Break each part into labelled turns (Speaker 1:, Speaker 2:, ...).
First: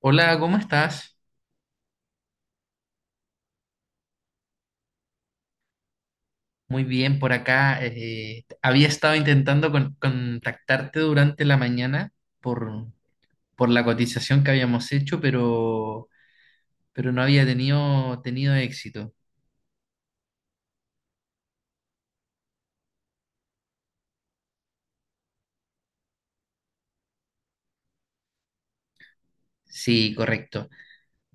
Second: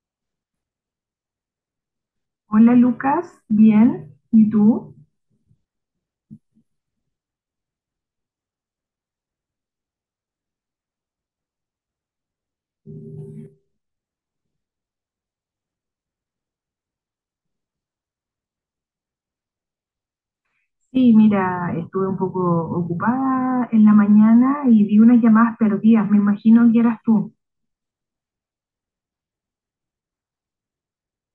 Speaker 1: Hola, ¿cómo estás?
Speaker 2: Hola Lucas, bien, ¿y tú?
Speaker 1: Muy bien, por acá. Había estado intentando contactarte durante la mañana por, por la cotización que habíamos hecho, pero no había tenido éxito.
Speaker 2: Sí, mira, estuve un poco ocupada en la mañana y vi unas llamadas perdidas, me imagino que eras tú.
Speaker 1: Sí, correcto.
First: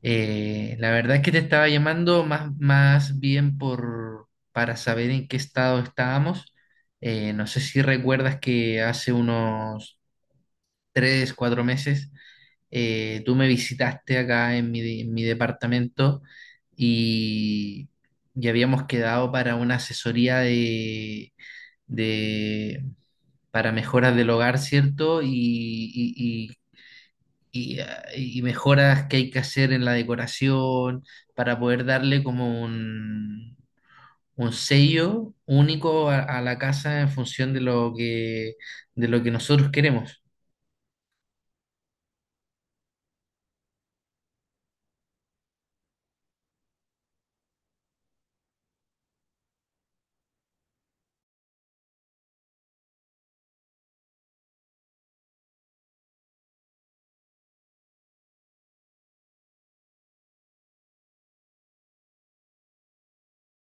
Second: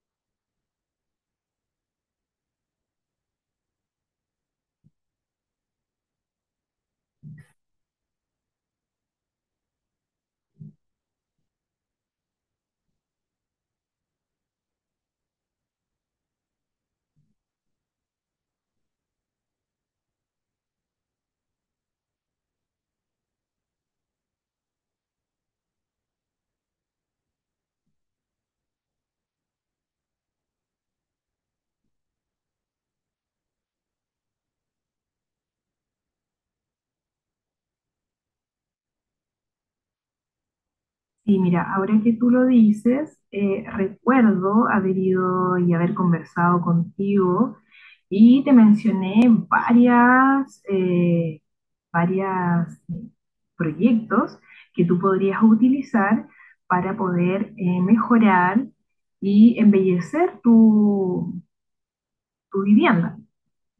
Speaker 1: La verdad es que te estaba llamando más bien para saber en qué estado estábamos. No sé si recuerdas que hace unos 3, 4 meses tú me visitaste acá en en mi departamento y ya habíamos quedado para una asesoría de- para mejoras del hogar, ¿cierto? Y- y- y mejoras que hay que hacer en la decoración para poder darle como un sello único a la casa en función de lo que nosotros queremos.
Speaker 2: Sí, mira, ahora que tú lo dices, recuerdo haber ido y haber conversado contigo y te mencioné varias, eh, varias proyectos que tú podrías utilizar para poder mejorar y embellecer tu vivienda,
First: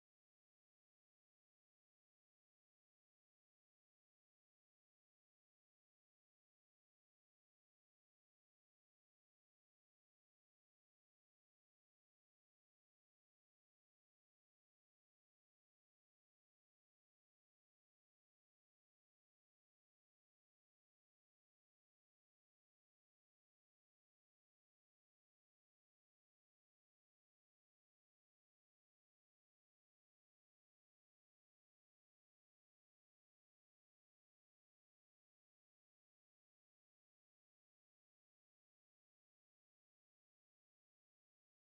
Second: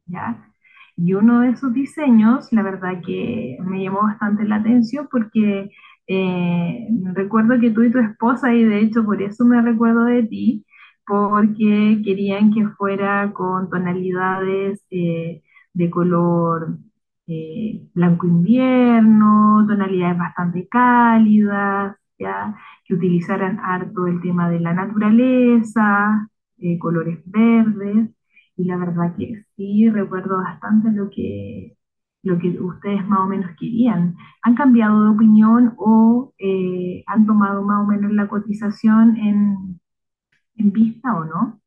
Speaker 2: ¿ya? Y uno de esos diseños, la verdad que me llamó bastante la atención porque eh, recuerdo que tú y tu esposa, y de hecho por eso me recuerdo de ti, porque querían que fuera con tonalidades de color blanco invierno, tonalidades bastante cálidas, ¿ya? Que utilizaran harto el tema de la naturaleza, colores verdes. Y la verdad que sí recuerdo bastante lo que ustedes más o menos querían. ¿Han cambiado de opinión o han tomado más o menos la cotización en vista o no?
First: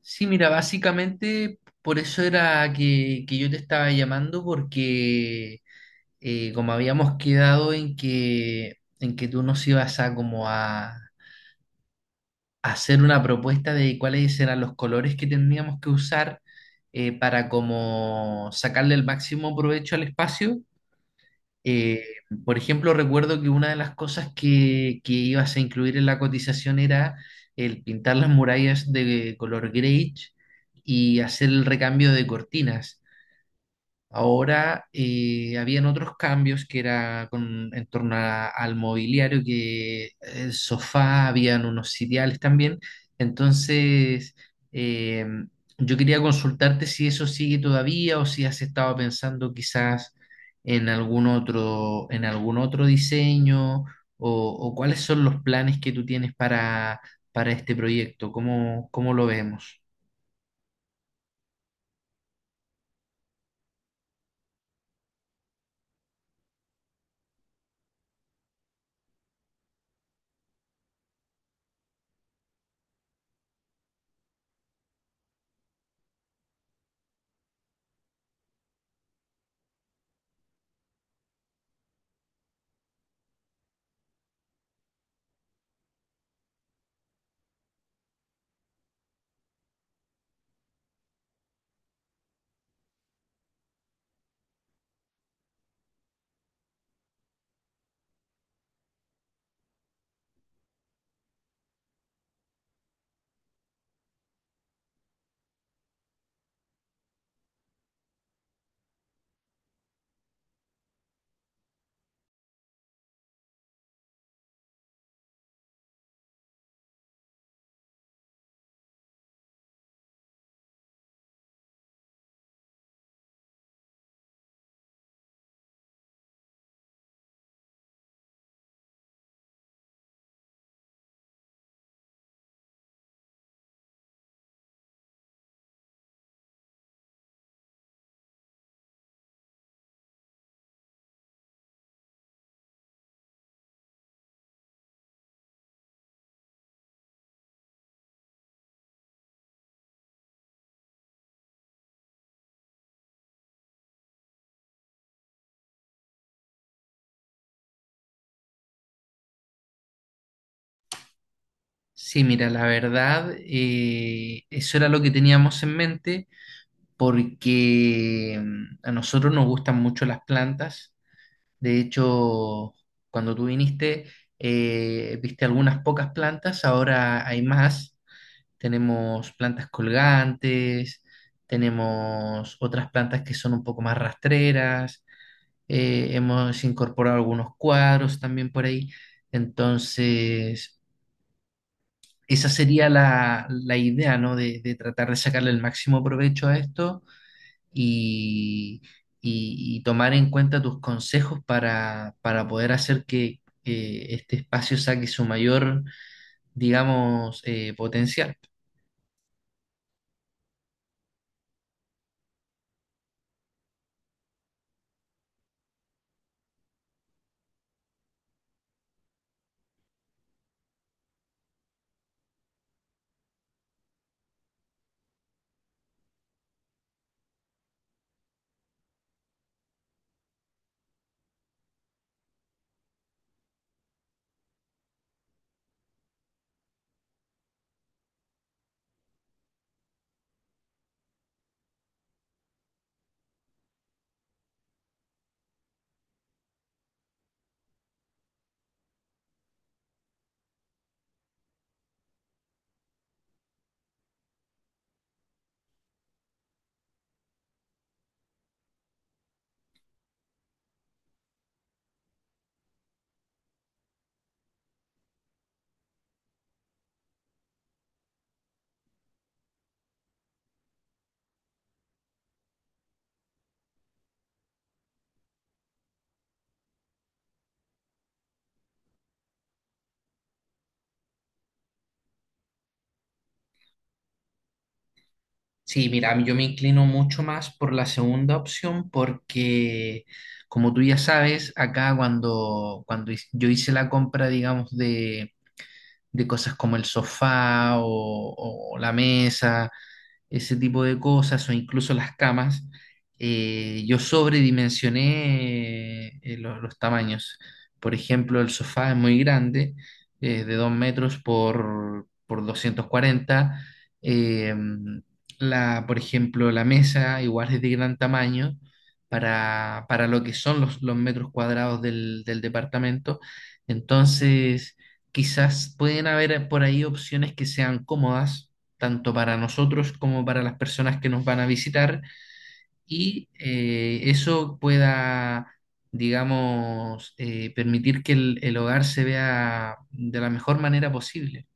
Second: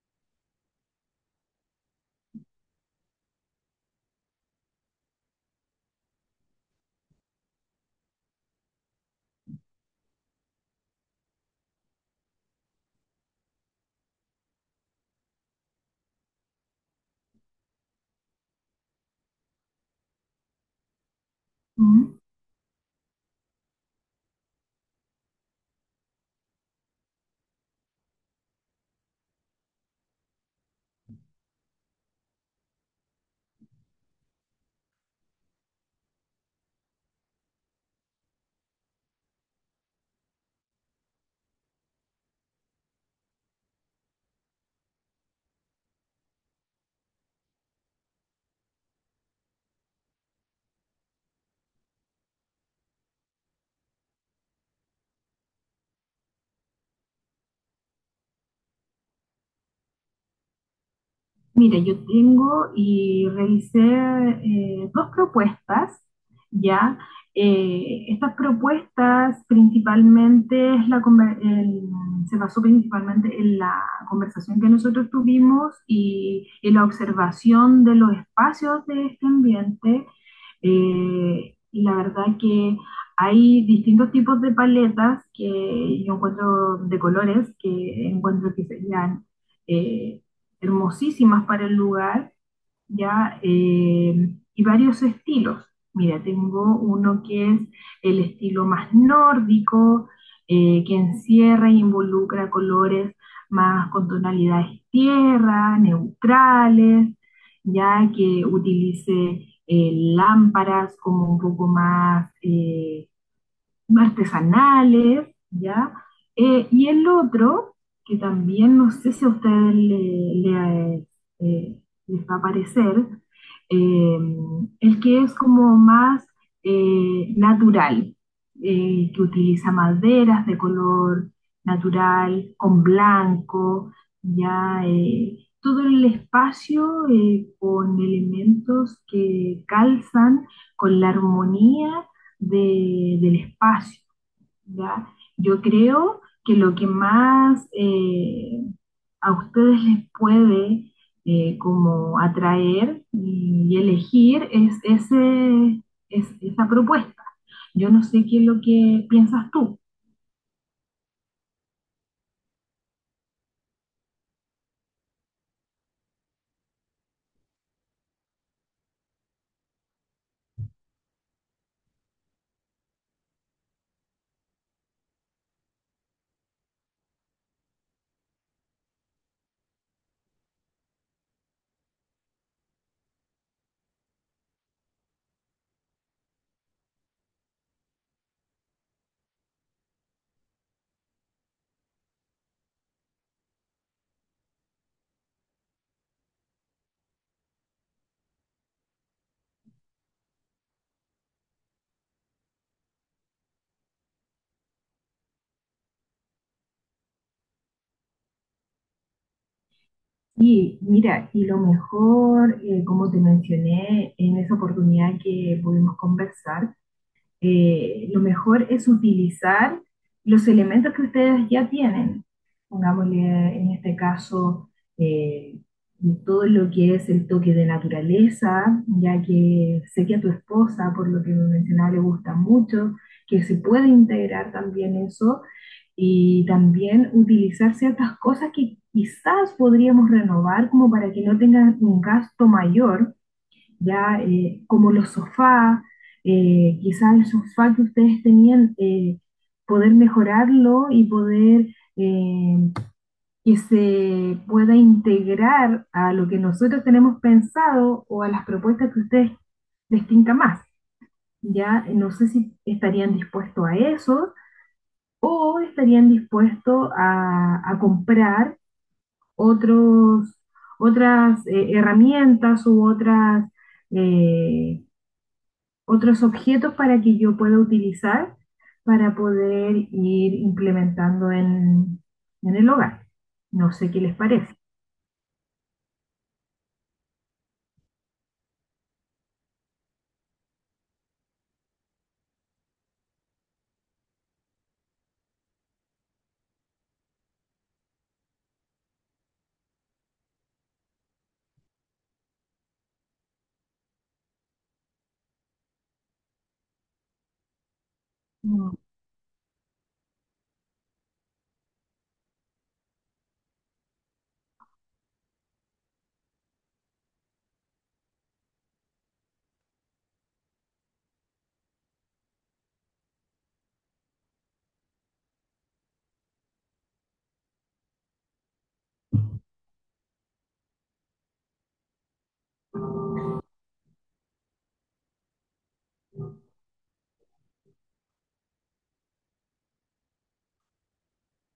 Speaker 1: Sí, mira, básicamente por eso era que yo te estaba llamando, porque como habíamos quedado en que tú nos ibas a como a hacer una propuesta de cuáles eran los colores que tendríamos que usar, para como sacarle el máximo provecho al espacio. eh,
Speaker 2: ¿Mm?
Speaker 1: por ejemplo, recuerdo que una de las cosas que ibas a incluir en la cotización era el pintar las murallas de color grey y hacer el recambio de cortinas. Ahora habían otros cambios que era en torno al mobiliario, que el sofá, habían unos sitiales también. Entonces, eh, yo quería consultarte si eso sigue todavía o si has estado pensando quizás en en algún otro diseño, o cuáles son los planes que tú tienes para este proyecto. Cómo lo vemos?
Speaker 2: Mire, yo tengo y revisé dos propuestas, ¿ya? Estas propuestas principalmente es la conver- el- se basó principalmente en la conversación que nosotros tuvimos y en la observación de los espacios de este ambiente. Y la verdad que hay distintos tipos de paletas que yo encuentro de colores que encuentro que serían eh, hermosísimas para el lugar, ¿ya? Y varios estilos. Mira, tengo uno que es el estilo más nórdico, que encierra e involucra colores más con tonalidades tierra, neutrales, ya que utilice lámparas como un poco más artesanales, ¿ya? Y el otro, que también no sé si a ustedes le, eh, les va a parecer, eh, el que es como más natural, que utiliza maderas de color natural, con blanco, ya todo el espacio con elementos que calzan con la armonía del espacio, ¿ya? Yo creo que lo que más a ustedes les puede como atraer y elegir es esa propuesta. Yo no sé qué es lo que piensas tú.
Speaker 1: Sí, mira, la verdad, eso era lo que teníamos en mente porque a nosotros nos gustan mucho las plantas. De hecho, cuando tú viniste, viste algunas pocas plantas, ahora hay más. Tenemos plantas colgantes, tenemos otras plantas que son un poco más rastreras. Hemos incorporado algunos cuadros también por ahí. Entonces esa sería la idea, ¿no? De tratar de sacarle el máximo provecho a esto y, y tomar en cuenta tus consejos para poder hacer que este espacio saque su mayor, digamos, potencial.
Speaker 2: Y mira, y lo mejor, como te mencioné en esa oportunidad que pudimos conversar, lo mejor es utilizar los elementos que ustedes ya tienen. Pongámosle en este caso eh, todo lo que es el toque de naturaleza, ya que sé que a tu esposa, por lo que me mencionaba, le gusta mucho, que se puede integrar también eso y también utilizar ciertas cosas que quizás podríamos renovar como para que no tengan un gasto mayor ya como los sofás, quizás el sofá que ustedes tenían, poder mejorarlo y poder eh, que se pueda integrar a lo que nosotros tenemos pensado o a las propuestas que ustedes les tinca más. Ya no sé si estarían dispuestos a eso o estarían dispuestos a comprar otros, otras herramientas u otras eh, otros objetos para que yo pueda utilizar para poder ir implementando en el hogar. No sé qué les parece.
Speaker 1: Sí, mira, yo me inclino mucho más por la segunda opción porque, como tú ya sabes, acá cuando yo hice la compra, digamos, de cosas como el sofá o la mesa, ese tipo de cosas o incluso las camas. Yo sobredimensioné, tamaños. Por ejemplo, el sofá es muy grande, de 2 metros por 240. Eh, por ejemplo, la mesa igual es de gran tamaño para lo que son los metros cuadrados del departamento. Entonces, quizás pueden haber por ahí opciones que sean cómodas tanto para nosotros como para las personas que nos van a visitar y eso pueda, digamos, permitir que el hogar se vea de la mejor manera posible.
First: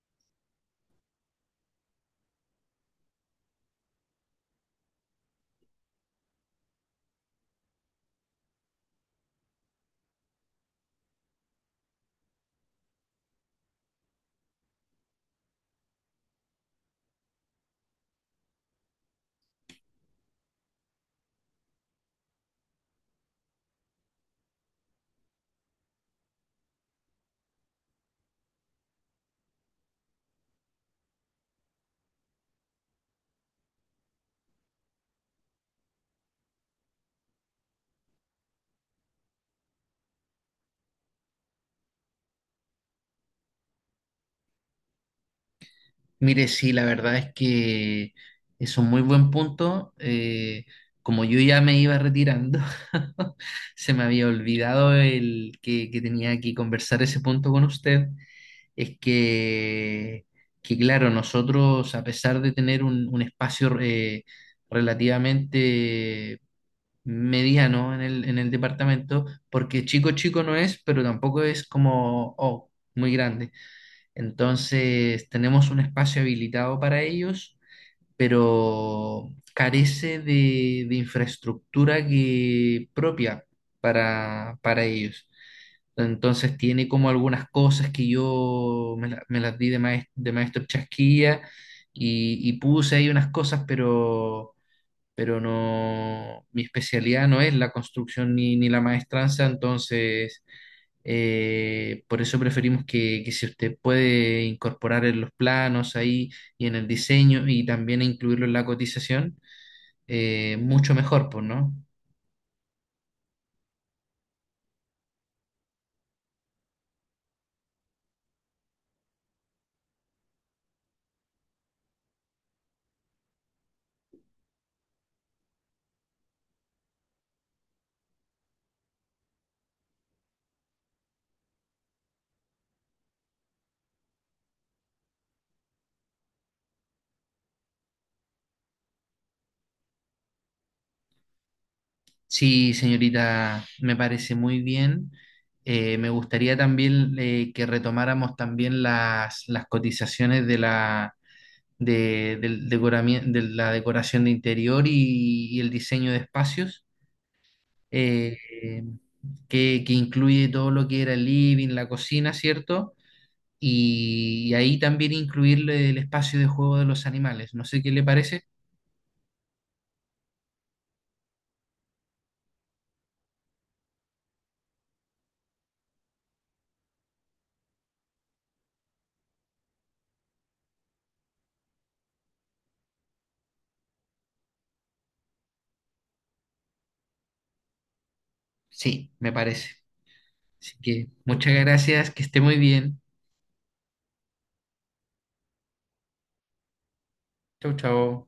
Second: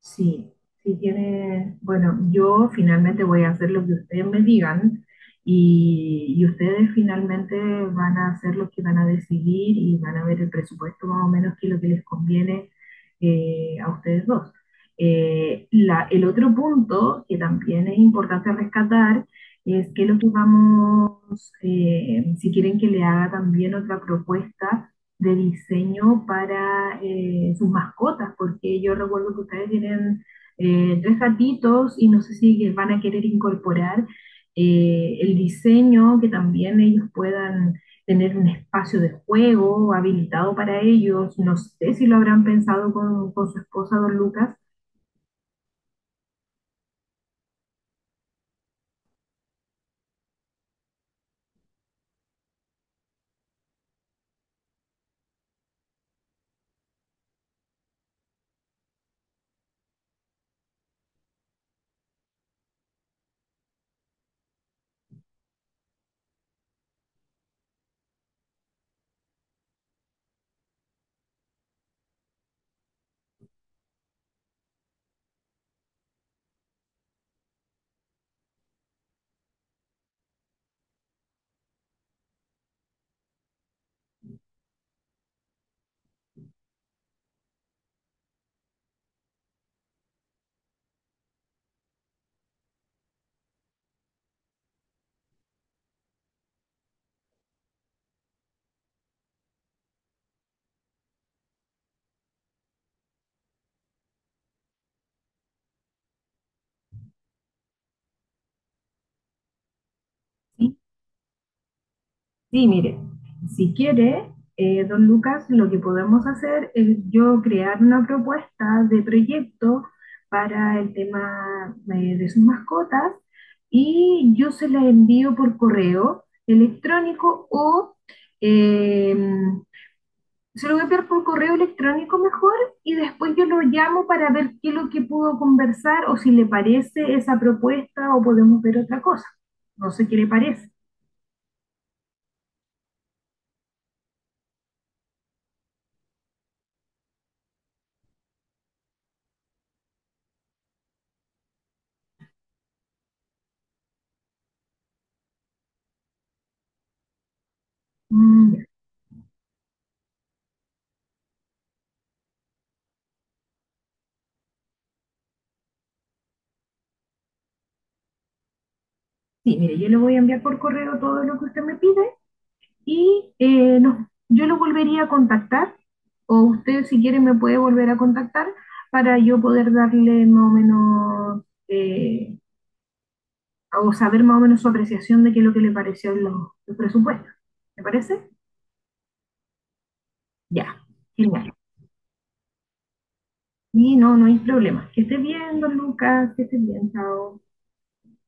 Speaker 2: Sí, sí tiene, bueno, yo finalmente voy a hacer lo que ustedes me digan y ustedes finalmente van a hacer lo que van a decidir y van a ver el presupuesto más o menos que lo que les conviene a ustedes dos. El otro punto que también es importante rescatar es que lo que vamos, si quieren que le haga también otra propuesta, de diseño para sus mascotas, porque yo recuerdo que ustedes tienen tres gatitos y no sé si van a querer incorporar el diseño, que también ellos puedan tener un espacio de juego habilitado para ellos. No sé si lo habrán pensado con su esposa, don Lucas.
Speaker 1: Mire, sí, la verdad es que es un muy buen punto. Como yo ya me iba retirando, se me había olvidado que tenía que conversar ese punto con usted. Es que, claro, nosotros, a pesar de tener un espacio, relativamente mediano en en el departamento, porque chico chico no es, pero tampoco es como muy grande. Entonces, tenemos un espacio habilitado para ellos, pero carece de infraestructura que, propia para ellos. Entonces tiene como algunas cosas que me las di de maestro Chasquilla y puse ahí unas cosas, pero no, mi especialidad no es la construcción ni la maestranza. Entonces, por eso preferimos que si usted puede incorporar en los planos ahí y en el diseño y también incluirlo en la cotización,
Speaker 2: ¿Sí?
Speaker 1: mucho mejor, pues, ¿no?
Speaker 2: Sí, mire, si quiere, don Lucas, lo que podemos hacer es yo crear una propuesta de proyecto para el tema de sus mascotas y yo se la envío por correo electrónico o eh, se lo voy a enviar por correo electrónico mejor y después yo lo llamo para ver qué es lo que pudo conversar o si le parece esa propuesta o podemos ver otra cosa. No sé qué le parece.
Speaker 1: Sí, señorita, me parece muy bien. Me gustaría también, que retomáramos también las cotizaciones de la decoración de interior y el diseño de espacios,
Speaker 2: Mm.
Speaker 1: eh, que incluye todo lo que era el living, la cocina, ¿cierto? Y ahí también incluirle el espacio de juego de los animales. No sé qué le parece.
Speaker 2: Sí, mire, yo le voy a enviar por correo todo lo que usted me pide y yo lo volvería a contactar o usted si quiere me puede volver a contactar para yo poder darle más o menos o saber más o menos su apreciación de qué es lo que le pareció los presupuestos. ¿Me parece?
Speaker 1: Sí, me parece.
Speaker 2: Ya,
Speaker 1: Así que
Speaker 2: genial.
Speaker 1: muchas gracias, que esté muy bien.
Speaker 2: Y no, no hay problema. Que esté bien, don Lucas, que esté bien, chao.
Speaker 1: Chau, chau.